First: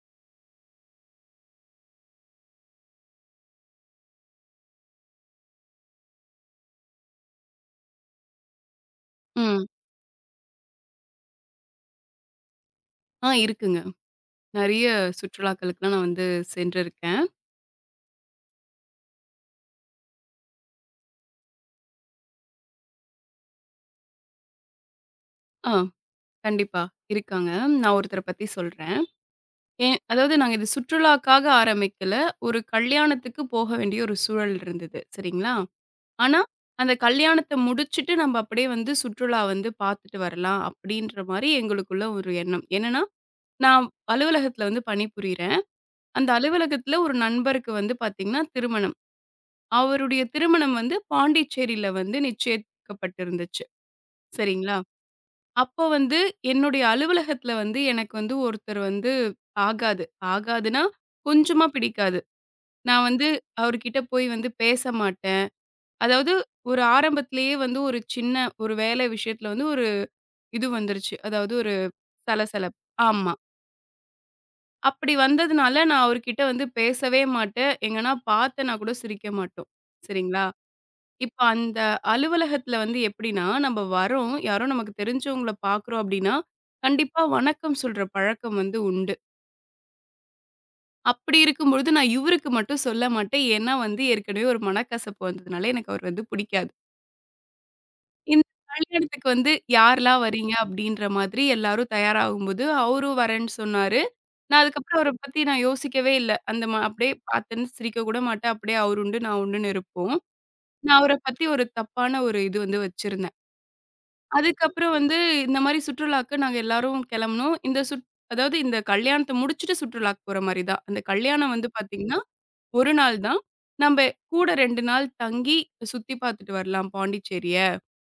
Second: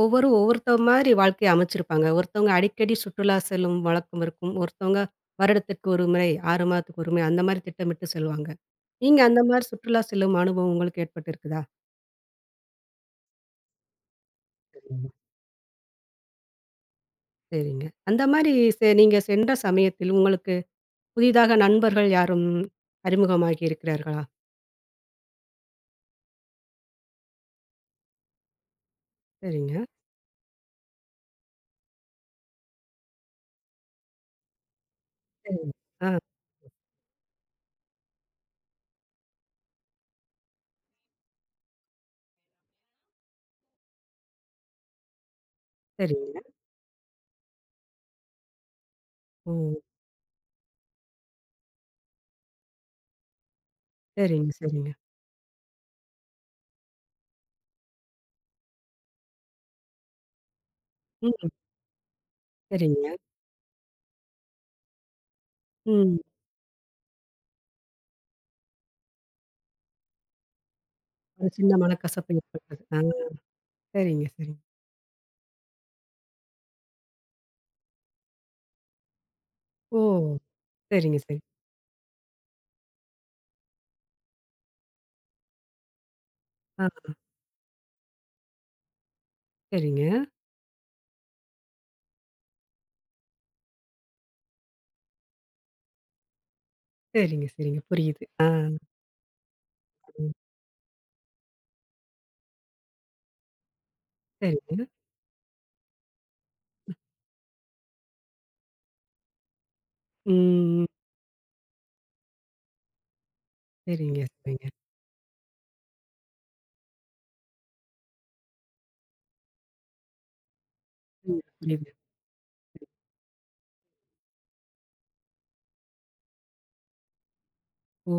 ஒவ்வொருத்தவங்க மாரி வாழ்க்கைய அமைச்சிருப்பாங்க. ஒருத்தவங்க அடிக்கடி சுற்றுலா செல்லும் வழக்கம் இருக்கும். ஒருத்தவங்க வருடத்திற்கு 1 முறை, 6 மாதத்துக்கு 1 முறை அந்த மாரி திட்டமிட்டு செல்வாங்க. நீங்க அந்த மாரி ம். சுற்றுலா செல்லும் அனுபவம் உங்களுக்கு ஏற்பட்டிருக்குதா? ஆ இருக்குங்க. நெறைய சரிங்க. சுற்றுலாக்களுக்குலாம் நான் வந்து சென்றிருக்கேன். சரிங்க. அந்த மாரி நீங்க சென்ற சமயத்தில் உங்களுக்கு புதிதாக நண்பர்கள் யாரும் அறிமுகமாகி இருக்கிறார்களா? ஆ கண்டிப்பா இருக்காங்க. நான் ஒருத்தர பத்தி சொல்றேன். சரிங்க. எ அதாவது நாங்க இது சுற்றுலாக்காக ஆரம்பிக்கல. ஒரு கல்யாணத்துக்கு போக வேண்டிய ஒரு சூழல் இருந்தது. சரிங்களா? சரிங்க. ஆ, ஆனா, அந்த கல்யாணத்த முடிச்சுட்டு நம்ம அப்படியே வந்து சுற்றுலா வந்து பார்த்துட்டு வரலாம் அப்படின்ற மாரி எங்களுக்குள்ள ஒரு எண்ணம். என்னன்னா, நான் அலுவலகத்துல வந்து பணிபுரியிறேன். அந்த சரிங்க. அலுவலகத்துல ஒரு நண்பருக்கு வந்து பார்த்தீங்கன்னா திருமணம். ஓ! அவருடைய திருமணம் வந்து பாண்டிச்சேரியில வந்து நிச்சயிக்கப்பட்டிருந்துச்சு. சரிங்க, சரிங்களா? சரிங்க. அப்போ வந்து என்னுடைய அலுவலகத்தில வந்து எனக்கு வந்து ஒருத்தர் வந்து ஆகாது. ஆகாதுன்னா, ம். கொஞ்சமா பிடிக்காது. நான் சரிங்க. வந்து அவர்கிட்ட போய் வந்து பேச மாட்டேன். ம். அதாவது ஒரு ஆரம்பத்திலேயே வந்து ஒரு வேலை விஷயத்தில வந்து ஒரு இது வந்துருச்சு. ஒரு அதாவது ஒரு சின்ன மனக்கசப்பு சலசலப்பு. ஏற்பட்டது. ஆ. ஆமா. சரிங்க, சரிங்க. அப்படி வந்ததுனால நான் அவர்கிட்ட வந்து பேசவே மாட்டேன். எங்கன்னா பார்த்தேன்னா கூட சிரிக்க மாட்டோம். ஓ! சரிங்களா? சரிங்க, சரி. இப்ப அந்த அலுவலகத்துல வந்து எப்படின்னா, நம்ம வரோம், யாரோ நமக்கு தெரிஞ்சவங்கள பார்க்குறோம் அப்படின்னா, ஆ, கண்டிப்பா வணக்கம் சொல்ற பழக்கம் வந்து உண்டு. சரிங்க. அப்படி இருக்கும்பொழுது நான் இவருக்கு மட்டும் சொல்ல மாட்டேன். ஏன்னா வந்து ஏற்கனவே ஒரு மனக்கசப்பு வந்ததுனால எனக்கு அவர் வந்து பிடிக்காது. சரிங்க, சரிங்க. புரியுது. இந்த ஆ. கல்யாணத்துக்கு வந்து யாரெல்லாம் ம். வரீங்க அப்படின்ற மாதிரி எல்லாரும் தயாராகும்போது, அவரும் வரேன்னு சொன்னாரு. நான் சரிங்க. அதுக்கப்புறம் அவர பத்தி நான் யோசிக்கவே இல்ல. அந்த அப்படியே பார்த்தேன்னு சிரிக்க கூட மாட்டேன். அப்படியே அவர் உண்டு, நான் உண்டுன்னு இருப்போம். ம். நான் அவர பத்தி ஒரு தப்பான ஒரு இது வந்து வச்சிருந்தேன். சரிங்க, சரிங்க. அதுக்கப்புறம் வந்து இந்த மாரி சுற்றுலாக்கு நாங்க எல்லாரும் கிளம்புனோம். இந்த சுற் அதாவது இந்த கல்யாணத்த முடிச்சுட்டு சுற்றுலாக்கு போற மாரி தான். அந்த ம். கல்யாணம் வந்து புரியுது. பார்த்தீங்கன்னா, 1 நாள் தான். நம்ப கூட 2 நாள் தங்கி சுத்தி பார்த்துட்டு வரலாம் பாண்டிச்சேரிய, ஓ!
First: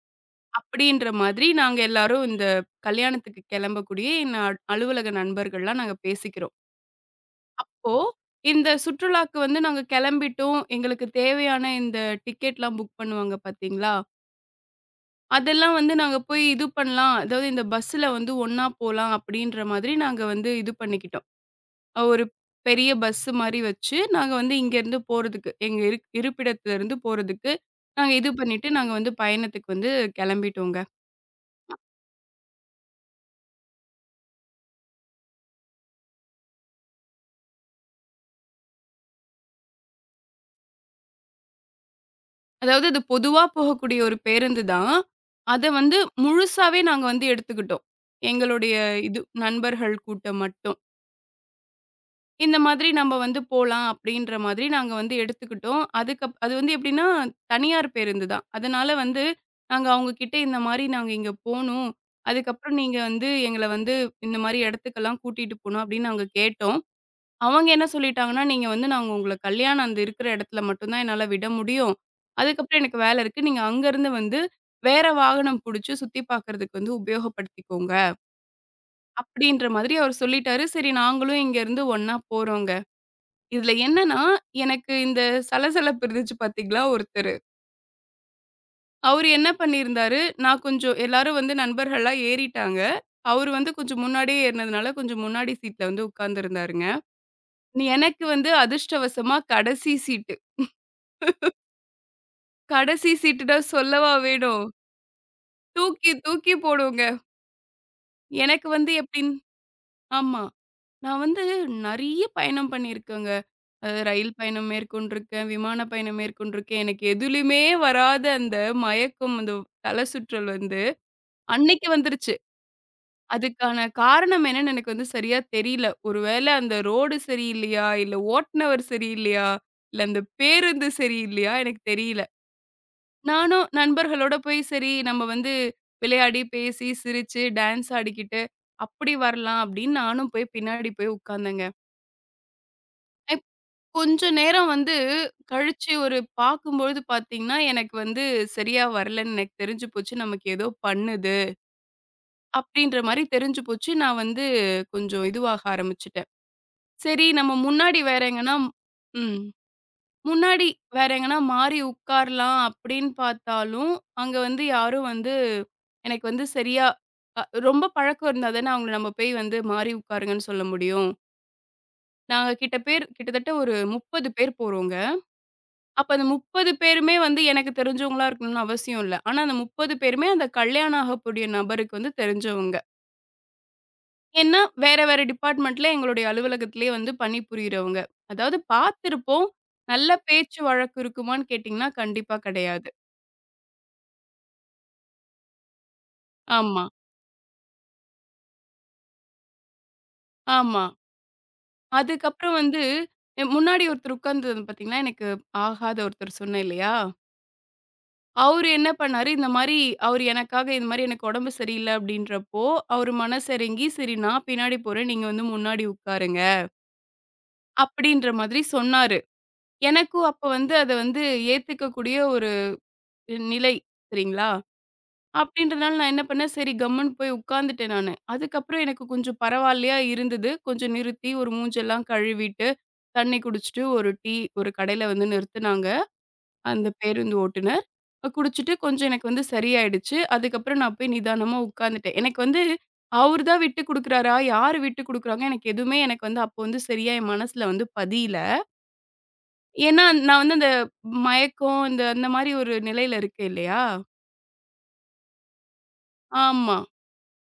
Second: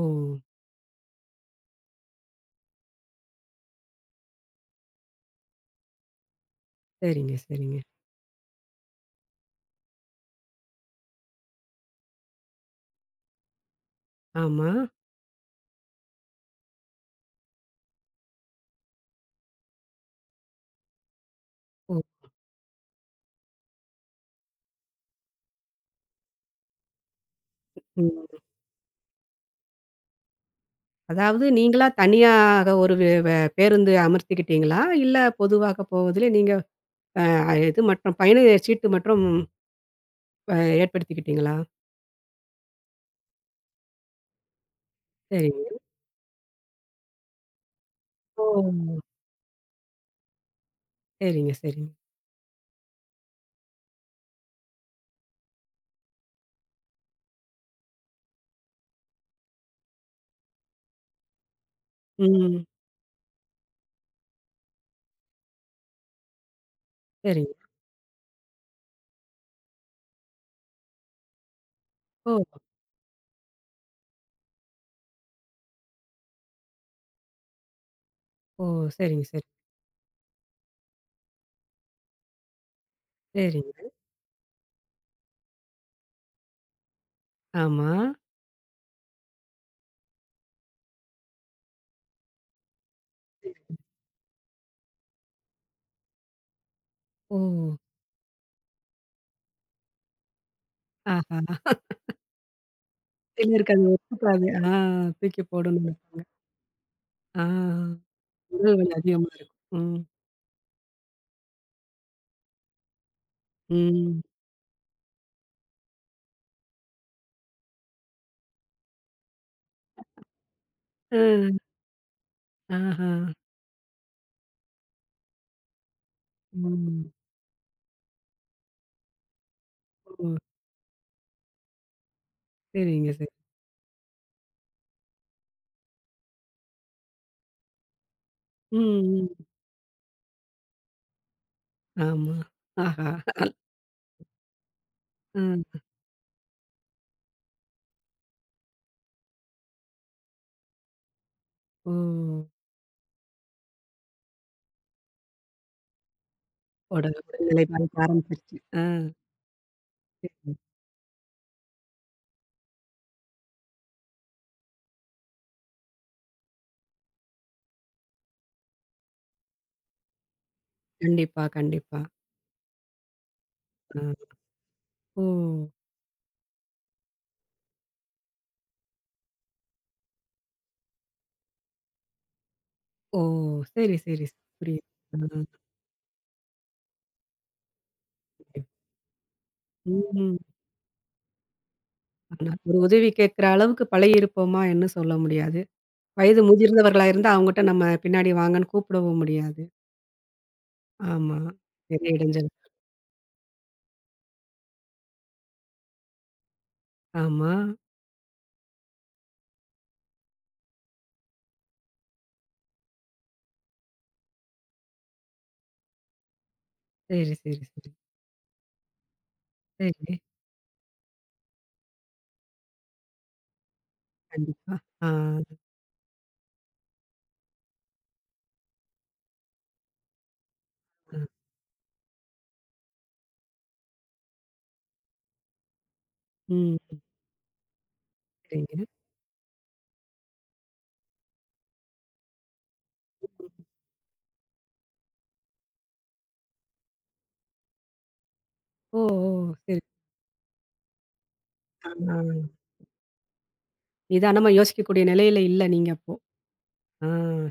அப்படின்ற மாதிரி நாங்க எல்லாரும் இந்த கல்யாணத்துக்கு கிளம்பக்கூடிய என் அலுவலக நண்பர்கள்லாம் நாங்க பேசிக்கிறோம். சரிங்க, சரிங்க. இப்போ இந்த சுற்றுலாக்கு வந்து நாங்க கிளம்பிட்டோம். எங்களுக்கு தேவையான இந்த டிக்கெட்லாம் புக் பண்ணுவாங்க பார்த்தீங்களா? ஆமா. அதெல்லாம் வந்து நாங்க போய் இது பண்ணலாம். அதாவது இந்த பஸ்ஸுல வந்து ஒண்ணா போலாம் அப்படின்ற மாதிரி நாங்க வந்து இது பண்ணிக்கிட்டோம். ஓ! ஒரு பெரிய பஸ் மாரி வச்சு, நாங்க வந்து இங்கேருந்து போறதுக்கு, எங்க இருக் இருப்பிடத்திலிருந்து போறதுக்கு, நாங்க ம். இது பண்ணிட்டு நாங்க வந்து பயணத்துக்கு வந்து கிளம்பிட்டோங்க. அதாவது நீங்களா தனியாக ஒரு வே வே பேருந்து அமர்த்திக்கிட்டீங்களா? இல்ல பொதுவாக போவதிலே நீங்க அ இது மற்றும் பயண சீட்டு மற்றும் அ ஏற்படுத்திக்கிட்டீங்களா? அதாவது அது பொதுவா போகக்கூடிய ஒரு பேருந்து தான். அத சரிங்க. வந்து முழுசாவே நாங்க வந்து எடுத்துக்கிட்டோம். ஓ! எங்களுடைய இது நண்பர்கள் கூட்டம் மட்டும். சரிங்க, சரிங்க. இந்த மாதிரி நம்ம வந்து போலாம் அப்படின்ற மாதிரி நாங்க வந்து எடுத்துக்கிட்டோம். அது வந்து எப்படின்னா, தனியார் பேருந்து தான். அதனால வந்து நாங்க அவங்க கிட்ட இந்த மாரி நாங்க இங்க போணும். ம். அதுக்கப்புறம் நீங்க வந்து எங்கள வந்து இந்த மாரி இடத்துக்கெல்லாம் கூட்டிட்டு போணும் அப்படின்னு நாங்க கேட்டோம். சரிங்க. அவங்க என்ன சொல்லிட்டாங்கன்னா, நீங்க வந்து நாங்க உங்கள கல்யாணம் அந்த இருக்கிற இடத்துல மட்டும் தான் என்னால விட முடியும். ஓ! அதுக்கப்புறம் எனக்கு வேலை இருக்கு. நீங்க அங்கருந்து வந்து வேற வாகனம் புடிச்சு சுத்தி பார்க்கறதுக்கு வந்து உபயோகப்படுத்திக்கோங்க. ஓ! சரிங்க, சரி. அப்படின்ற மாதிரி அவர் சொல்லிட்டாரு. சரி நாங்களும் இங்கருந்து ஒண்ணா போறோங்க. இதுல சரிங்க. என்னன்னா, எனக்கு இந்த சலசலப்பு இருந்துச்சு பாத்தீங்களா ஒருத்தரு. ஆமா. அவரு என்ன பண்ணியிருந்தாரு, நான் கொஞ்சம் எல்லாரும் வந்து நண்பர்கள்லா ஏறிட்டாங்க. அவரு வந்து கொஞ்சம் முன்னாடியே ஏறுனதுனால, கொஞ்சம் முன்னாடி சீட்ல வந்து உட்கார்ந்திருந்தாருங்க. ஓ! எனக்கு வந்து அதிர்ஷ்டவசமா கடைசி சீட்டு. ஆஹா! கடைசி சீட்டுடா சிலருக்கு அது சொல்லவா ஒத்துக்காது. வேணும். ஆ. தூக்கி போடணும்னு. தூக்கி தூக்கி போடுங்க. ஆ. எனக்கு உடல் வலி வந்து அதிகமா எப்படின் இருக்கும். ம். ஆமா. நான் வந்து நெறைய பயணம் பண்ணியிருக்கேங்க. அது ம். ரயில் பயணம் மேற்கொண்டிருக்கேன், விமான பயணம் மேற்கொண்டிருக்கேன். எனக்கு எதுலயுமே வராத அந்த மயக்கம், அந்த தலை சுற்றல் வந்து அ. அன்னைக்கு வந்துருச்சு. ஆஹா. அதுக்கான காரணம் என்னன்னு எனக்கு வந்து சரியா தெரியல. ஒருவேளை அந்த ம். ரோடு சரியில்லையா? இல்ல ஓட்டுனவர் சரியில்லையா? இல்ல அந்த ஓ! பேருந்து சரியில்லையா? எனக்கு தெரியல. சரிங்க, சரி. நானும் நண்பர்களோட போய் சரி நம்ம வந்து விளையாடி, பேசி, சிரிச்சு, டான்ஸ் ஆடிக்கிட்டு அப்படி ம், ம். வரலாம் அப்படின்னு நானும் போய் பின்னாடி போய் உட்கார்ந்தேங்க. ஆமா. ஆஹா. கொஞ்ச நேரம் வந்து ம். கழிச்சு ஒரு பார்க்கும்பொழுது பார்த்தீங்கன்னா, எனக்கு வந்து சரியா வரலன்னு எனக்கு தெரிஞ்சு போச்சு. நமக்கு ஏதோ பண்ணுது, ஓ! அப்டின்ற மாரி தெரிஞ்சு போச்சு. நான் வந்து கொஞ்சம் இதுவாக ஆரம்பிச்சுட்டேன். உடல் சரி நம்ம உடல்நிலை பாதிக்க முன்னாடி வேற எங்கன்னா ஆரம்பிச்சிருச்சு. ஆ. ம். சரி. முன்னாடி வேற எங்கன்னா மாறி உட்காரலாம் அப்டின்னு பார்த்தாலும், அங்க வந்து யாரும் வந்து எனக்கு வந்து சரியா அ ரொம்ப பழக்கம் இருந்தா தானே அவங்கள நம்ம போய் வந்து மாறி உட்காருங்கன்னு சொல்ல முடியும். கண்டிப்பா, கண்டிப்பா. நாங்க கிட்ட பேர் கிட்டத்தட்ட ஒரு ஆ. 30 பேர் போறோங்க. ஓ! அப்ப அந்த 30 பேருமே வந்து எனக்கு தெரிஞ்சவங்களா இருக்கணும்னு அவசியம் இல்ல. ஆனா அந்த 30 பேருமே அந்த கல்யாணம் ஆகக்கூடிய நபருக்கு வந்து தெரிஞ்சவங்க. ஓ! சரி, சரி. ஏன்னா, புரியுது. வேற வேற ஆ. டிபார்ட்மெண்ட்ல எங்களுடைய அலுவலகத்திலேயே வந்து பணிபுரியறவங்க. அதாவது புரியுது. பார்த்திருப்போம். நல்ல ம். பேச்சு வழக்கு இருக்குமான்னு கேட்டீங்கன்னா, கண்டிப்பா ஆனா, ஒரு கிடையாது. உதவி கேட்கிற அளவுக்கு பழகியிருப்போமா என்ன சொல்ல முடியாது. வயது ஆமா, முதிர்ந்தவர்களா இருந்தா அவங்கட்ட நம்ம பின்னாடி வாங்கன்னு கூப்பிடவும் முடியாது. ஆமா. ஆமா. பெரிய இடைஞ்சல். அதுக்கப்புறம் வந்து, முன்னாடி ஒருத்தர் உட்கார்ந்தது பார்த்தீங்கன்னா, எனக்கு ஆகாத ஒருத்தர் சொன்னேன் இல்லையா? ஆமா. அவரு என்ன பண்ணாரு, இந்த மாரி அவரு எனக்காக இந்த மாரி எனக்கு உடம்பு சரியில்ல அப்படின்றப்போ, அவரு மனசிறங்கி, "சரி நான் பின்னாடி போறேன். நீங்க வந்து முன்னாடி உட்காருங்க." சரி, சரி, சரி. அப்படின்ற மாதிரி சொன்னாரு. சரி. எனக்கும் அப்ப வந்து அத வந்து ஏத்துக்கக்கூடிய ஒரு நிலை. சரிங்களா? கண்டிப்பா. ஆ. அப்படின்றதுனால நான் என்ன பண்ணேன், சரி கம்முன்னு போய் உட்கார்ந்துட்டேன் நானு. அதுக்கப்புறம் எனக்கு கொஞ்சம் பரவாயில்லையா இருந்தது. கொஞ்சம் ஆ. நிறுத்தி ஒரு மூஞ்செல்லாம் கழுவிட்டு, தண்ணி குடிச்சுட்டு, ஒரு டீ ஒரு கடையில வந்து நிறுத்துனாங்க. ம். அந்த பேருந்து ஓட்டுநர். குடிச்சிட்டு சரிங்க. கொஞ்சம் எனக்கு வந்து சரியாயிடுச்சு. அதுக்கப்புறம் நான் போய் நிதானமா உட்காந்துட்டேன். எனக்கு வந்து அவரு தான் விட்டு குடுக்குறாரா? யாரு விட்டு குடுக்குறாங்க? எனக்கு எதுவுமே எனக்கு வந்து அப்போ வந்து சரியா என் மனசுல வந்து பதியல. ஓ! ஓ! சரி. ஏன்னா, நான் வந்து அந்த மயக்கம் இந்த அந்த மாரி ஆ. ஒரு நிலையில இருக்கேன் இல்லையா? நிதானமா யோசிக்கக்கூடிய நிலையில இல்ல நீங்க அப்போ. ஆமா. ஆ,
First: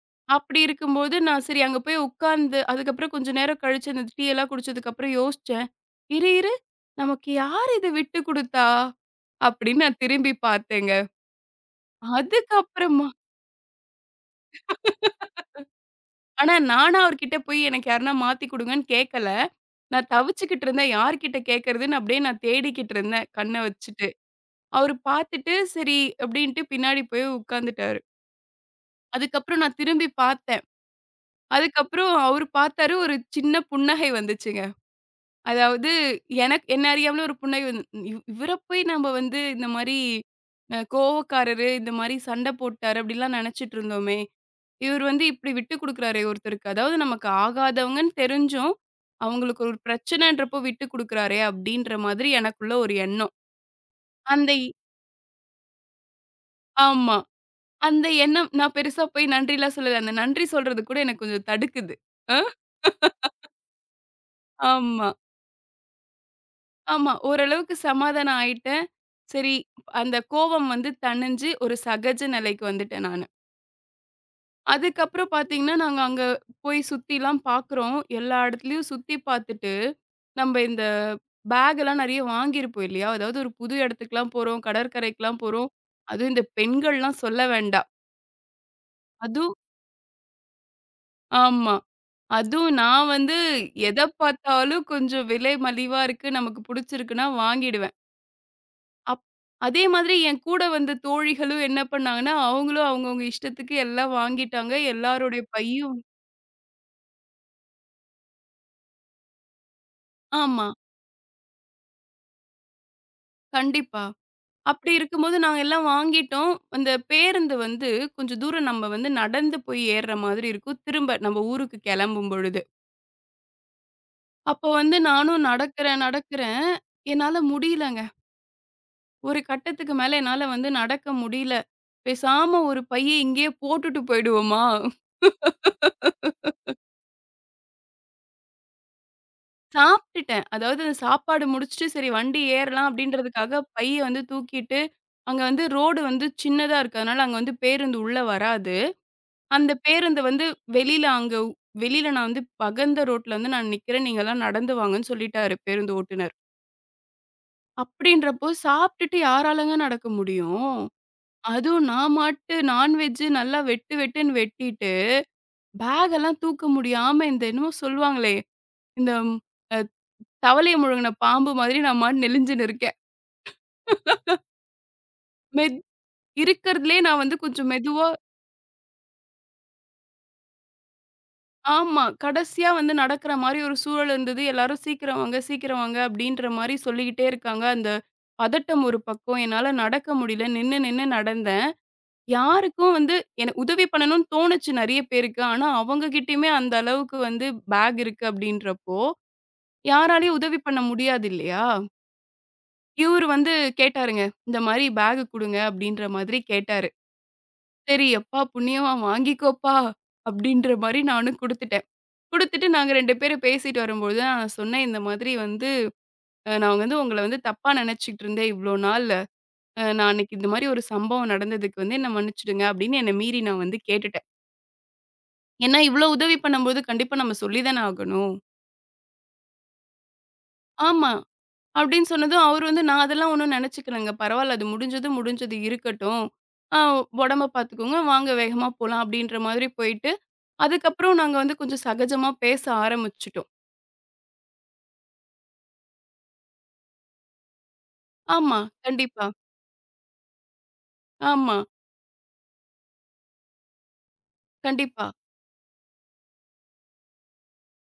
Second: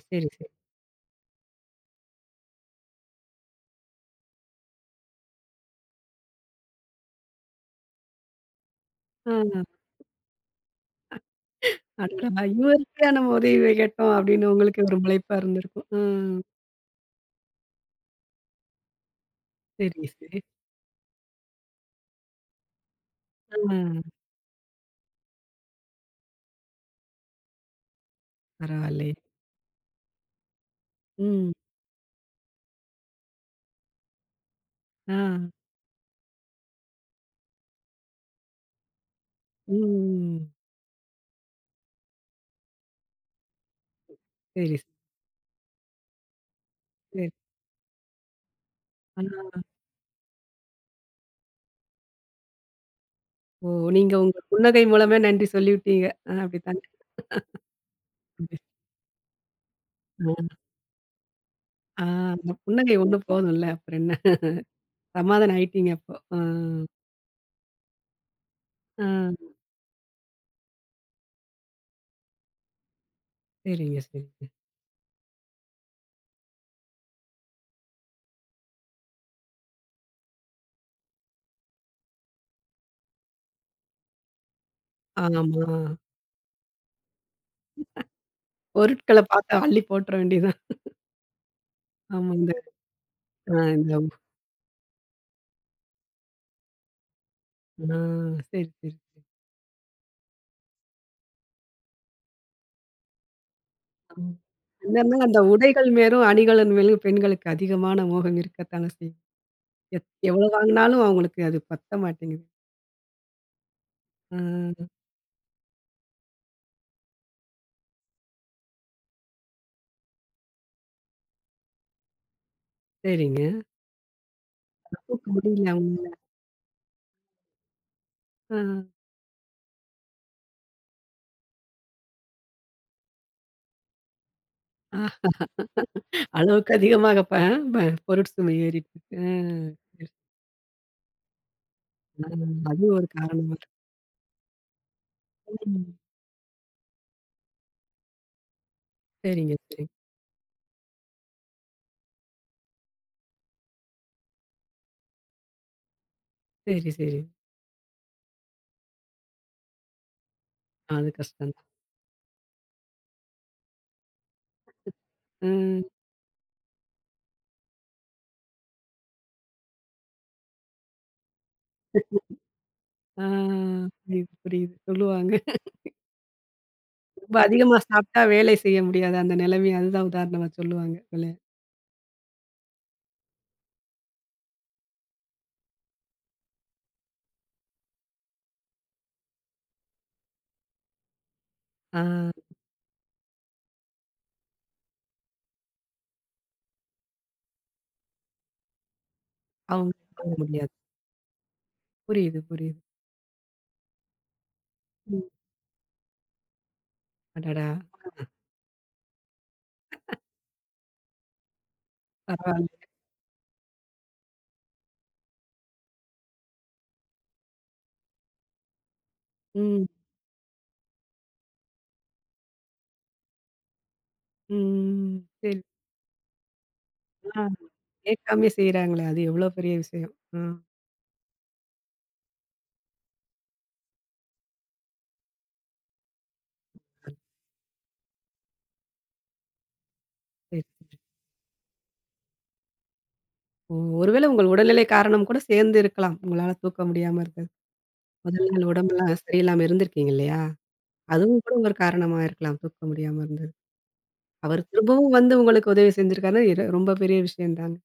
சரி, சரி. அப்படி இருக்கும்போது நான் சரி அங்க போய் உட்கார்ந்து அதுக்கப்புறம் கொஞ்சம் நேரம் கழிச்சு அந்த டீ எல்லாம் குடிச்சதுக்கப்புறம் யோசிச்சேன். "இரு, இரு நமக்கு யார் இத விட்டு குடுத்தா?" ஆ. அப்படின்னு நான் திரும்பி பார்த்தேங்க. அடடா! இவருக்கே அதுக்கப்புறமா நம்ம உதவி கேட்டோம் அப்படின்னு உங்களுக்கு ஒரு முளைப்பா இருந்திருக்கும். ம். ஆனா, நானா அவர்கிட்ட போய் எனக்கு யாருன்னா மாத்தி குடுங்கன்னு கேட்கல. சரி, நான் சரி. தவிச்சுக்கிட்டு இருந்தேன். யார்கிட்ட கேட்கறதுன்னு அப்படியே நான் தேடிக்கிட்டு இருந்தேன், கண்ண ஆ. வச்சுட்டு. அவரு பார்த்துட்டு, சரி அப்படின்ட்டு பின்னாடி போய் உட்காந்துட்டாரு. பரவாயில்லையே. அதுக்கப்புறம் நான் திரும்பி பார்த்தேன். ம். அதுக்கப்புறம் அவரு பார்த்தாரு. ஒரு சின்ன புன்னகை வந்துச்சுங்க. ஆ. அதாவது எனக்கு என்ன அறியாமலே ஒரு புன்னகை வந்து, இவர போய் நம்ம வந்து இந்த மாரி ம். கோவக்காரரு, இந்த மாரி சண்ட போட்டாரு அப்படிலாம் நெனச்சுட்டு இருந்தோமே. சரி, இவர் வந்து இப்படி விட்டு குடுக்குறாரே ஒருத்தருக்கு. அதாவது சரி. நமக்கு ஆகாதவங்கன்னு தெரிஞ்சும், ஆ. அவங்களுக்கு ஒரு பிரச்சனன்றப்போ விட்டு குடுக்குறாரே அப்படின்ற மாதிரி எனக்குள்ள ஒரு எண்ணம். ஓ! நீங்க உங்க அந்த இ புன்னகை மூலமே நன்றி சொல்லிவிட்டீங்க. ஆ, அப்படித்தானே? ஆமா. அந்த எண்ணம் நான் பெருசா போய் நன்றிலாம் சொல்லல. அந்த நன்றி ஆ. சொல்றது கூட எனக்கு கொஞ்சம் தடுக்குது. ஆ, அ அந்த புன்னகை ஒண்ணு போதும்ல. அப்புறம் என்ன? ஆமா. சமாதானம் ஆயிட்டீங்க அப்போ. ஆ, ஆமா. ஓரளவுக்கு சமாதானம் ஆயிட்டேன். ஆ. சரி, அந்த கோவம் வந்து தணிஞ்சு ஒரு சகஜ நிலைக்கு வந்துட்டேன் நானு. சரிங்க, சரிங்க. அதுக்கப்புறம் பார்த்தீங்கன்னா, நாங்க அங்க போய் சுத்திலாம் பார்க்குறோம். எல்லா இடத்துலயும் சுத்தி பார்த்துட்டு, நம்ப இந்த பேகெல்லாம் நெறைய வாங்கியிருப்போம் இல்லையா? அதாவது ஒரு புது இடத்துக்குலாம் போறோம், கடற்கரைக்குலாம் ஆமா. போறோம். அதுவும் இந்த பெண்கள்லாம் சொல்ல வேண்டாம். பொருட்கள பாத்து அதுவும் அள்ளி போட்டுற வேண்டியதுதான். ஆமா. ஆமா, இந்த அதுவும் நான் வந்து ஆ இந்த எத பார்த்தாலும் கொஞ்சம் விலை மலிவா இருக்கு, நமக்கு புடிச்சிருக்குன்னா ஆ, வாங்கிடுவேன். சரி, சரி. அப் அதே மாதிரி என் கூட வந்த தோழிகளும் என்ன பண்ணாங்கன்னா, அவங்களும் அவங்கவங்க இஷ்டத்துக்கு எல்லாம் ஆமா. வாங்கிட்டாங்க. என்னன்னா அந்த எல்லாருடைய உடைகள் பையும் மேலும், அணிகலன் மேலும் பெண்களுக்கு அதிகமான மோகம் இருக்கத்தானே செய்யும். எவ்வளோ ஆமா. வாங்கினாலும் அவங்களுக்கு அது பத்த மாட்டேங்குது. கண்டிப்பா. ஆ, அப்படி இருக்கும்போது நாங்க எல்லாம் வாங்கிட்டோம். அந்த பேருந்து வந்து கொஞ்சம் தூரம் நம்ம வந்து நடந்து போய் ஏறுற மாதிரி இருக்கும். திரும்ப நம்ம ஊருக்கு கெளம்பும் பொழுது. சரிங்க. அப்போ வந்து தூக்க நானும் முடியல நடக்கிறேன், அவங்களால. நடக்கிறேன். என்னால முடியலங்க. ஆ, ஒரு கட்டத்துக்கு மேல என்னால வந்து நடக்க முடியல. பேசாம ஒரு பைய இங்கேயே போட்டுட்டு போயிடுவோமா? ஆ, அளவுக்கு அதிகமாக ப ப பொருட்சுமை ஏறிட்டுருக்கு. ஆ, சரி. சாப்ட்டுட்டேன். அதாவது சாப்பாடு முடிச்சுட்டு சரி ஆ, வண்டி அது ஏறலாம் ஒரு காரணமா அப்டின்றதுக்காக பைய வந்து தூக்கிட்டு, அங்க வந்து இருக்கும். ம். ரோடு வந்து சின்னதா இருக்கதுனால அங்க வந்து பேருந்து உள்ள வராது. சரிங்க, அந்த சரி. பேருந்து வந்து வெளியில அங்க உ- வெளியில நான் வந்து பகந்த ரோட்ல வந்து நான் நிக்கிறேன். நீங்கலாம் நடந்து வாங்கன்னு சொல்லிட்டாரு பேருந்து ஓட்டுநர். சரி, சரி. அப்டின்றப்போ சாப்ட்டுட்டு யாராலங்க நடக்க முடியும்? ஆ, அது கஷ்டம் தான். அதுவும் நான் மாட்டு நான்வெஜ் நல்லா வெட்டு வெட்டுன்னு வெட்டிட்டு, ம். பேக் எல்லாம் தூக்க முடியாம இந்த என்னமோ சொல்லுவாங்களே, இந்த அ தவளைய முழுங்குன பாம்பு மாதிரி நான் மாட்டுனு நெளிஞ்சுன்னு இருக்கேன். ஆ, புரியுது, புரியுது. சொல்லுவாங்க. மெத் இருக்கிறதுலயே நான் ரொம்ப வந்து கொஞ்சம் அதிகமா மெதுவா சாப்பிட்டா வேலை செய்ய முடியாது. அந்த நிலைமை அதுதான் உதாரணமா சொல்லுவாங்க போல. ஆமா. கடைசியா வந்து நடக்கிற மாரி ஒரு சூழல் இருந்தது. எல்லாரும் சீக்கிரம் வாங்க, சீக்கிரம் வாங்க அப்படின்ற மாரி சொல்லிக்கிட்டே இருக்காங்க. அந்த பதட்டம் ஒரு பக்கம். என்னால நடக்க முடியல. நின்னு நின்னு நடந்தேன். ஆ, யாருக்கும் வந்து எனக்கு உதவி பண்ணணும்னு தோணுச்சு நெறைய பேருக்கு. ஆனா, அவங்க கிட்டயுமே அந்த அளவுக்கு வந்து பேக் இருக்கு அப்படின்றப்போ, அவங்க பண்ண யாராலயும் உதவி முடியாது. பண்ண முடியாது இல்லையா? புரியுது, புரியுது. இவரு வந்து கேட்டாருங்க. இந்த மாரி ம். பேக் குடுங்க அப்படின்ற மாதிரி கேட்டாரு. அடடா! சரி, "எப்பா புண்ணியவான் வாங்கிக்கோப்பா" அப்படின்ற மாரி நானும் குடுத்துட்டேன். குடுத்துட்டு பரவால்ல. நாங்க 2 பேரும் பேசிட்டு வரும்பொழுது நான் சொன்னேன், "இந்த மாதிரி வந்து நான் வந்து உங்கள வந்து தப்பா நினைச்சுக்கிட்டு இருந்தேன் இவ்ளோ நாளு. ம். நான் அன்னைக்கு இந்த மாரி ஒரு சம்பவம் நடந்ததுக்கு வந்து என்ன மன்னிச்சுடுங்க" அப்படின்னு என்ன மீறி நான் வந்து கேட்டுட்டேன். ம். சரி. ஏன்னா, இவ்ளோ உதவி பண்ணும்போது கண்டிப்பா நம்ம ஆ, சொல்லி தானே ஆகணும். கேட்காமயே செய்றாங்களே! அது எவ்வளோ பெரிய விஷயம். ஆ, "ஆமா" அப்படின்னு சொன்னதும் அவரு வந்து, "நான் அதெல்லாம் ஒண்ணும் நினைச்சுக்கலங்க. பரவால்ல அது முடிஞ்சது முடிஞ்சது இருக்கட்டும். அ உடம்ப பார்த்துக்கோங்க. வாங்க வேகமா போலாம்" அப்படின்ற மாதிரி போயிட்டு சரி, சரி. அதுக்கப்புறம் நாங்க வந்து கொஞ்சம் சகஜமா பேச ஆரம்பிச்சுட்டோம். ஓ! ஒருவேளை உங்கள் உடல்நிலை காரணம் கூட சேர்ந்து இருக்கலாம். உங்களால தூக்க முடியாம இருந்தது. முதல் ஆமா, நாள் உடம்பெல்லாம் கண்டிப்பா. சரியில்லாம இருந்திருக்கீங்க இல்லையா? அதுவும் கூட ஆமா, ஒரு காரணமா இருக்கலாம். தூக்க முடியாம இருந்தது. அவர் கண்டிப்பா. திரும்பவும் வந்து உங்களுக்கு உதவி செஞ்சிருக்காருன்னா, ரொம்ப பெரிய விஷயம் தாங்க.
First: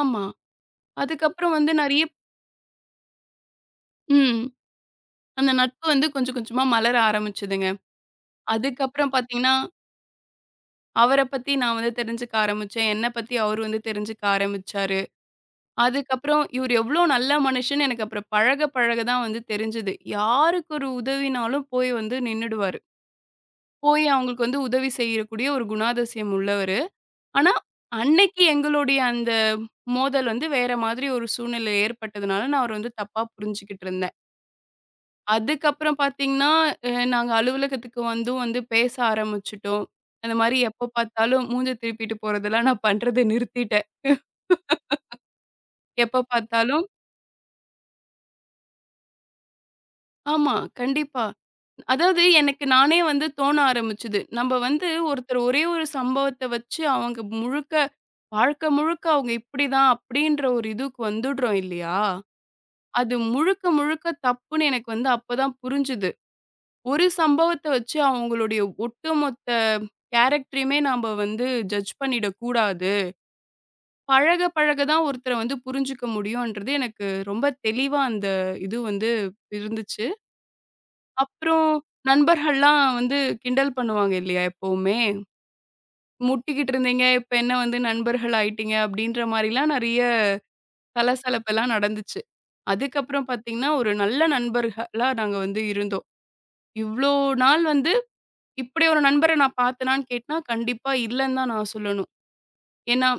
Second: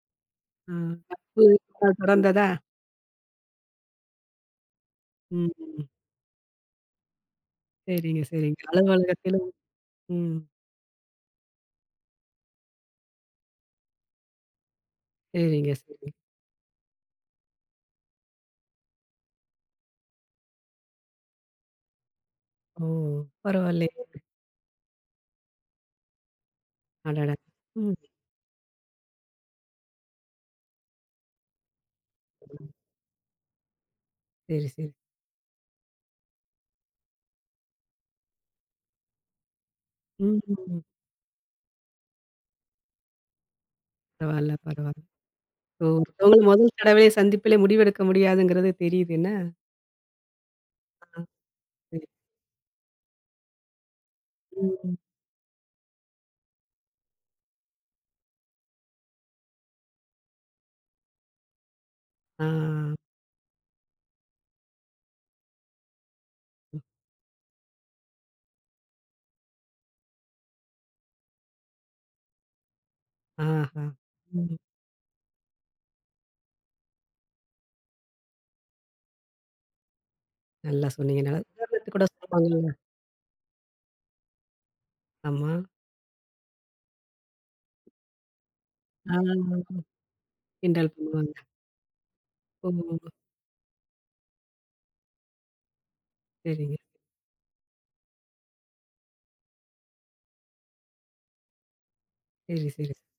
ஆமா. ஆ. நட்பு அதுக்கப்புறம் வந்து இதெல்லாம் நெறைய தொடர்ந்ததா? ம். ம். அந்த நட்பு வந்து கொஞ்சம் கொஞ்சமா மலர ஆரம்பிச்சதுங்க. சரிங்க, சரிங்க. அதுக்கப்புறம் அலுவலகத்திலும் பார்த்தீங்கன்னா, ம். அவர பத்தி நான் வந்து தெரிஞ்சுக்க ஆரம்பிச்சேன். என்ன பத்தி அவரு வந்து தெரிஞ்சுக்க ஆரம்பிச்சாரு. சரிங்க, சரிங்க. அதுக்கப்புறம் இவரு எவ்ளோ நல்ல மனுஷன்னு எனக்கு அப்புறம் பழக பழக தான் வந்து தெரிஞ்சது. யாருக்கு ஒரு உதவினாலும் போய் வந்து நின்னுடுவாரு. ஓ! பரவாயில்லையே! போய் அவங்களுக்கு வந்து உதவி செய்யக்கூடிய ஒரு குணாதிசயம் உள்ளவர். அடடா! ஆனா, ம். அன்னைக்கு எங்களுடைய அந்த மோதல் வந்து வேற மாதிரி ஒரு சூழ்நிலை ஏற்பட்டதுனால, நான் அவர வந்து தப்பா புரிஞ்சுகிட்டு இருந்தேன். சரி, சரி. அதுக்கப்புறம் பார்த்தீங்கன்னா, நாங்க அலுவலகத்துக்கு வந்தும் வந்து பேச ஆரம்பிச்சுட்டோம். அந்த ம். மாரி ம். எப்ப பார்த்தாலும் மூஞ்ச திருப்பிட்டு போறதெல்லாம் நான் பண்றத நிறுத்திட்டேன். பரவால்ல, பரவால்ல. ஸோ எப்ப ஒருத்தவங்கள முதல் பார்த்தாலும் தடவை சந்திப்பிலே முடிவெடுக்க முடியாதுங்கிறது தெரியுது என்ன? ஆமா, ஆ, கண்டிப்பா. சரி. அதாவது எனக்கு நானே வந்து தோண ஆரம்பிச்சது. நம்ப வந்து ம். ஒருத்தர் ஒரே ஒரு சம்பவத்த வச்சு அவங்க முழுக்க வாழ்க்க முழுக்க அவங்க இப்படிதான் அப்படின்ற ஒரு இதுக்கு வந்துடுறோம் இல்லையா? ஆ. அது முழுக்க, முழுக்க தப்புன்னு எனக்கு வந்து அப்பதான் புரிஞ்சுது. ஒரு சம்பவத்த வச்சு அவங்களுடைய ஒட்டுமொத்த கேரக்டரையுமே நாம வந்து ஜட்ஜ் பண்ணிடக்கூடாது. ஆஹா! பழக, ம். பழக தான் ஒருத்தர வந்து புரிஞ்சுக்க முடியும்ன்றது எனக்கு ரொம்ப தெளிவா அந்த இது வந்து இருந்துச்சு. நல்லா சொன்னீங்க. நல்லா அப்புறம் உதாரணத்துக்கு கூட சொல்லுவாங்கல்ல. நண்பர்கள்லாம் வந்து கிண்டல் பண்ணுவாங்க இல்லையா எப்பவுமே. ஆமா. முட்டிக்கிட்டு இருந்தீங்க, இப்ப என்ன வந்து நண்பர்கள் ஆயிட்டீங்க ஆ. அப்படின்ற மாரிலாம் நெறைய கிண்டல் பண்ணுவாங்க. சலசலப்பெல்லாம் நடந்துச்சு. ஓ! அதுக்கப்புறம் பார்த்தீங்கன்னா, ஒரு நல்ல நண்பர்களா நாங்க வந்து இருந்தோம். சரிங்க. இவ்ளோ நாள் வந்து இப்படி ஒரு நண்பர நான் பார்த்தனான்னு கேட்டா, கண்டிப்பா இல்லன்னு தான் நான் சொல்லணும். சரி, சரி. ஏன்னா,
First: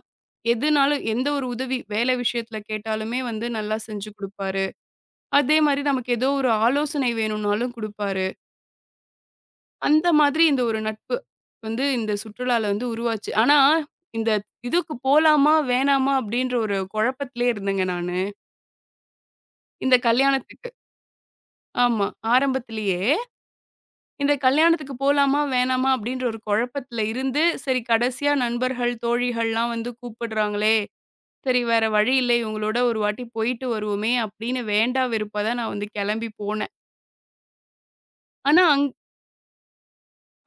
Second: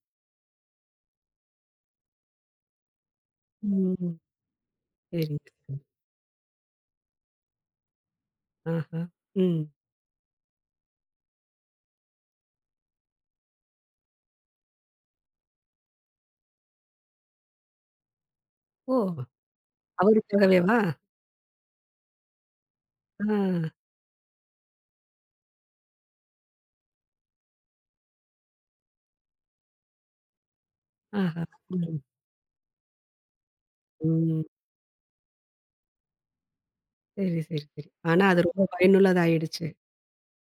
எதுனாலும் எந்த ஒரு உதவி வேலை விஷயத்துல கேட்டாலுமே வந்து நல்லா செஞ்சு ம். குடுப்பாரு. சரிங்க. அதே சரி. மாரி நமக்கு ஏதோ ஒரு ஆலோசனை வேணும்னாலும் குடுப்பாரு. ஆஹா. ம். அந்த மாதிரி இந்த ஒரு நட்பு வந்து இந்த சுற்றுலால வந்து உருவாச்சு. ஆனா, இந்த இதுக்கு போலாமா? வேணாமா? அப்படின்ற ஒரு குழப்பத்திலேயே இருந்தேங்க நானு. ஓ! இந்த கல்யாணத்துக்கு. அவருக்காகவேவா? ஆமா. ஆரம்பத்திலேயே. ஆ. இந்த கல்யாணத்துக்கு போலாமா? வேணாமா? அப்படின்ற ஒரு குழப்பத்துல இருந்து, சரி கடைசியா நண்பர்கள், தோழிகள்லாம் வந்து கூப்பிடுறாங்களே! ஆஹா. சரி வேற ம். வழி இல்லை. இவங்களோட ஒரு வாட்டி போயிட்டு வருவோமே! ம். அப்படின்னு வேண்டா வெறுப்பா தான் நான் வந்து கிளம்பி போனேன். சரி, சரி, சரி. ஆனா அது ரொம்ப ஆனா அங் பயனுள்ளதா ஆயிடுச்சு.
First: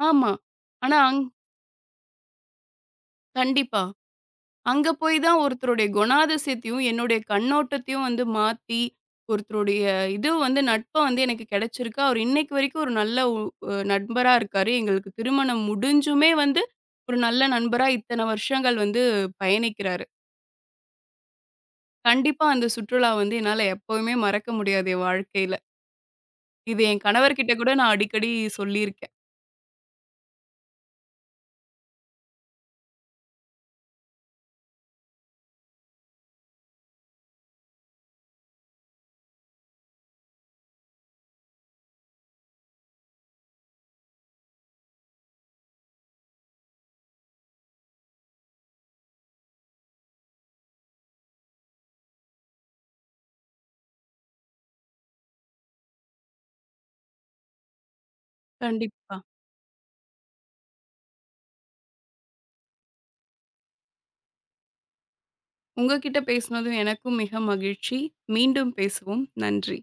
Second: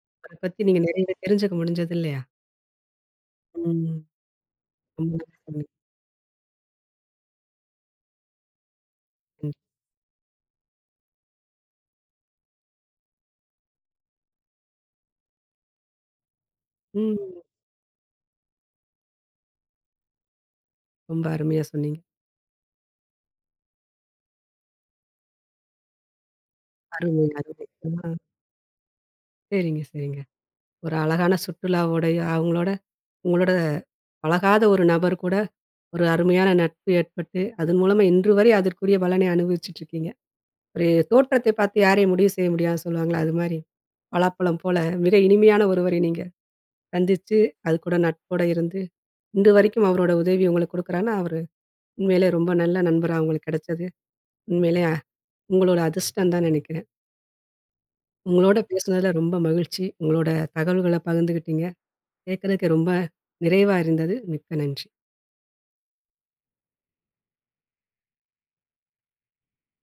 ஆமா. அத பத்தி நீங்க ஆனா நெறையவே அங் தெரிஞ்சுக்க முடிஞ்சது இல்லையா? கண்டிப்பா. ம். அங்க ரொம்ப போய் நல்லா தான் சொன்னீங்க. ஒருத்தருடைய குணாதிசயத்தையும், என்னுடைய கண்ணோட்டத்தையும் வந்து மாத்தி, ம். ஒருத்தருடைய இது வந்து நட்பா வந்து எனக்கு கிடைச்சிருக்கு. அவரு இன்னைக்கு வரைக்கும் ஒரு நல்ல உ அ நண்பரா இருக்காரு. எங்களுக்கு திருமணம் முடிஞ்சுமே வந்து ம். ஒரு நல்ல நண்பரா இத்தன வருஷங்கள் வந்து பயணிக்கிறாரு. ரொம்ப அருமையா சொன்னீங்க. கண்டிப்பா அந்த சுற்றுலா வந்து என்னால எப்பவுமே மறக்க முடியாது என் வாழ்க்கையில. இது என் அருமை, கணவர்கிட்ட அருமை. கூட நான் ஆ. அடிக்கடி சொல்லியிருக்கேன். சரிங்க, சரிங்க. ஒரு அழகான சுற்றுலாவோடய அவங்களோட உங்களோட பழகாத ஒரு நபர் கூட ஒரு அருமையான நட்பு ஏற்பட்டு, அதன் மூலமா இன்று வரை அதற்குரிய பலனை அனுபவிச்சுட்டு இருக்கீங்க. ஒரு தோற்றத்தை பார்த்து யாரையும் முடிவு செய்ய முடியாதுன்னு சொல்லுவாங்கல்ல, அது மாரி. பலாப்பழம் போல மிக இனிமையான ஒருவரை நீங்க சந்திச்சு, அது கூட நட்போட இருந்து, இன்று வரைக்கும் அவரோட உதவி உங்களுக்கு குடுக்குறான்னா, அவரு உண்மையிலே ரொம்ப நல்ல நண்பரா உங்களுக்கு கிடைச்சது. உண்மையிலே உங்களோட அதிர்ஷ்டம் தான் நெனைக்கிறேன். உங்களோட பேசுனதுல கண்டிப்பா. ரொம்ப மகிழ்ச்சி. உங்களோட தகவல்கள பகிர்ந்துக்கிட்டீங்க. கேட்கறதுக்கே ரொம்ப நிறைவா இருந்தது. மிக்க நன்றி. உங்ககிட்ட பேசினதும் எனக்கும் மிக மகிழ்ச்சி. மீண்டும் பேசுவோம். நன்றி.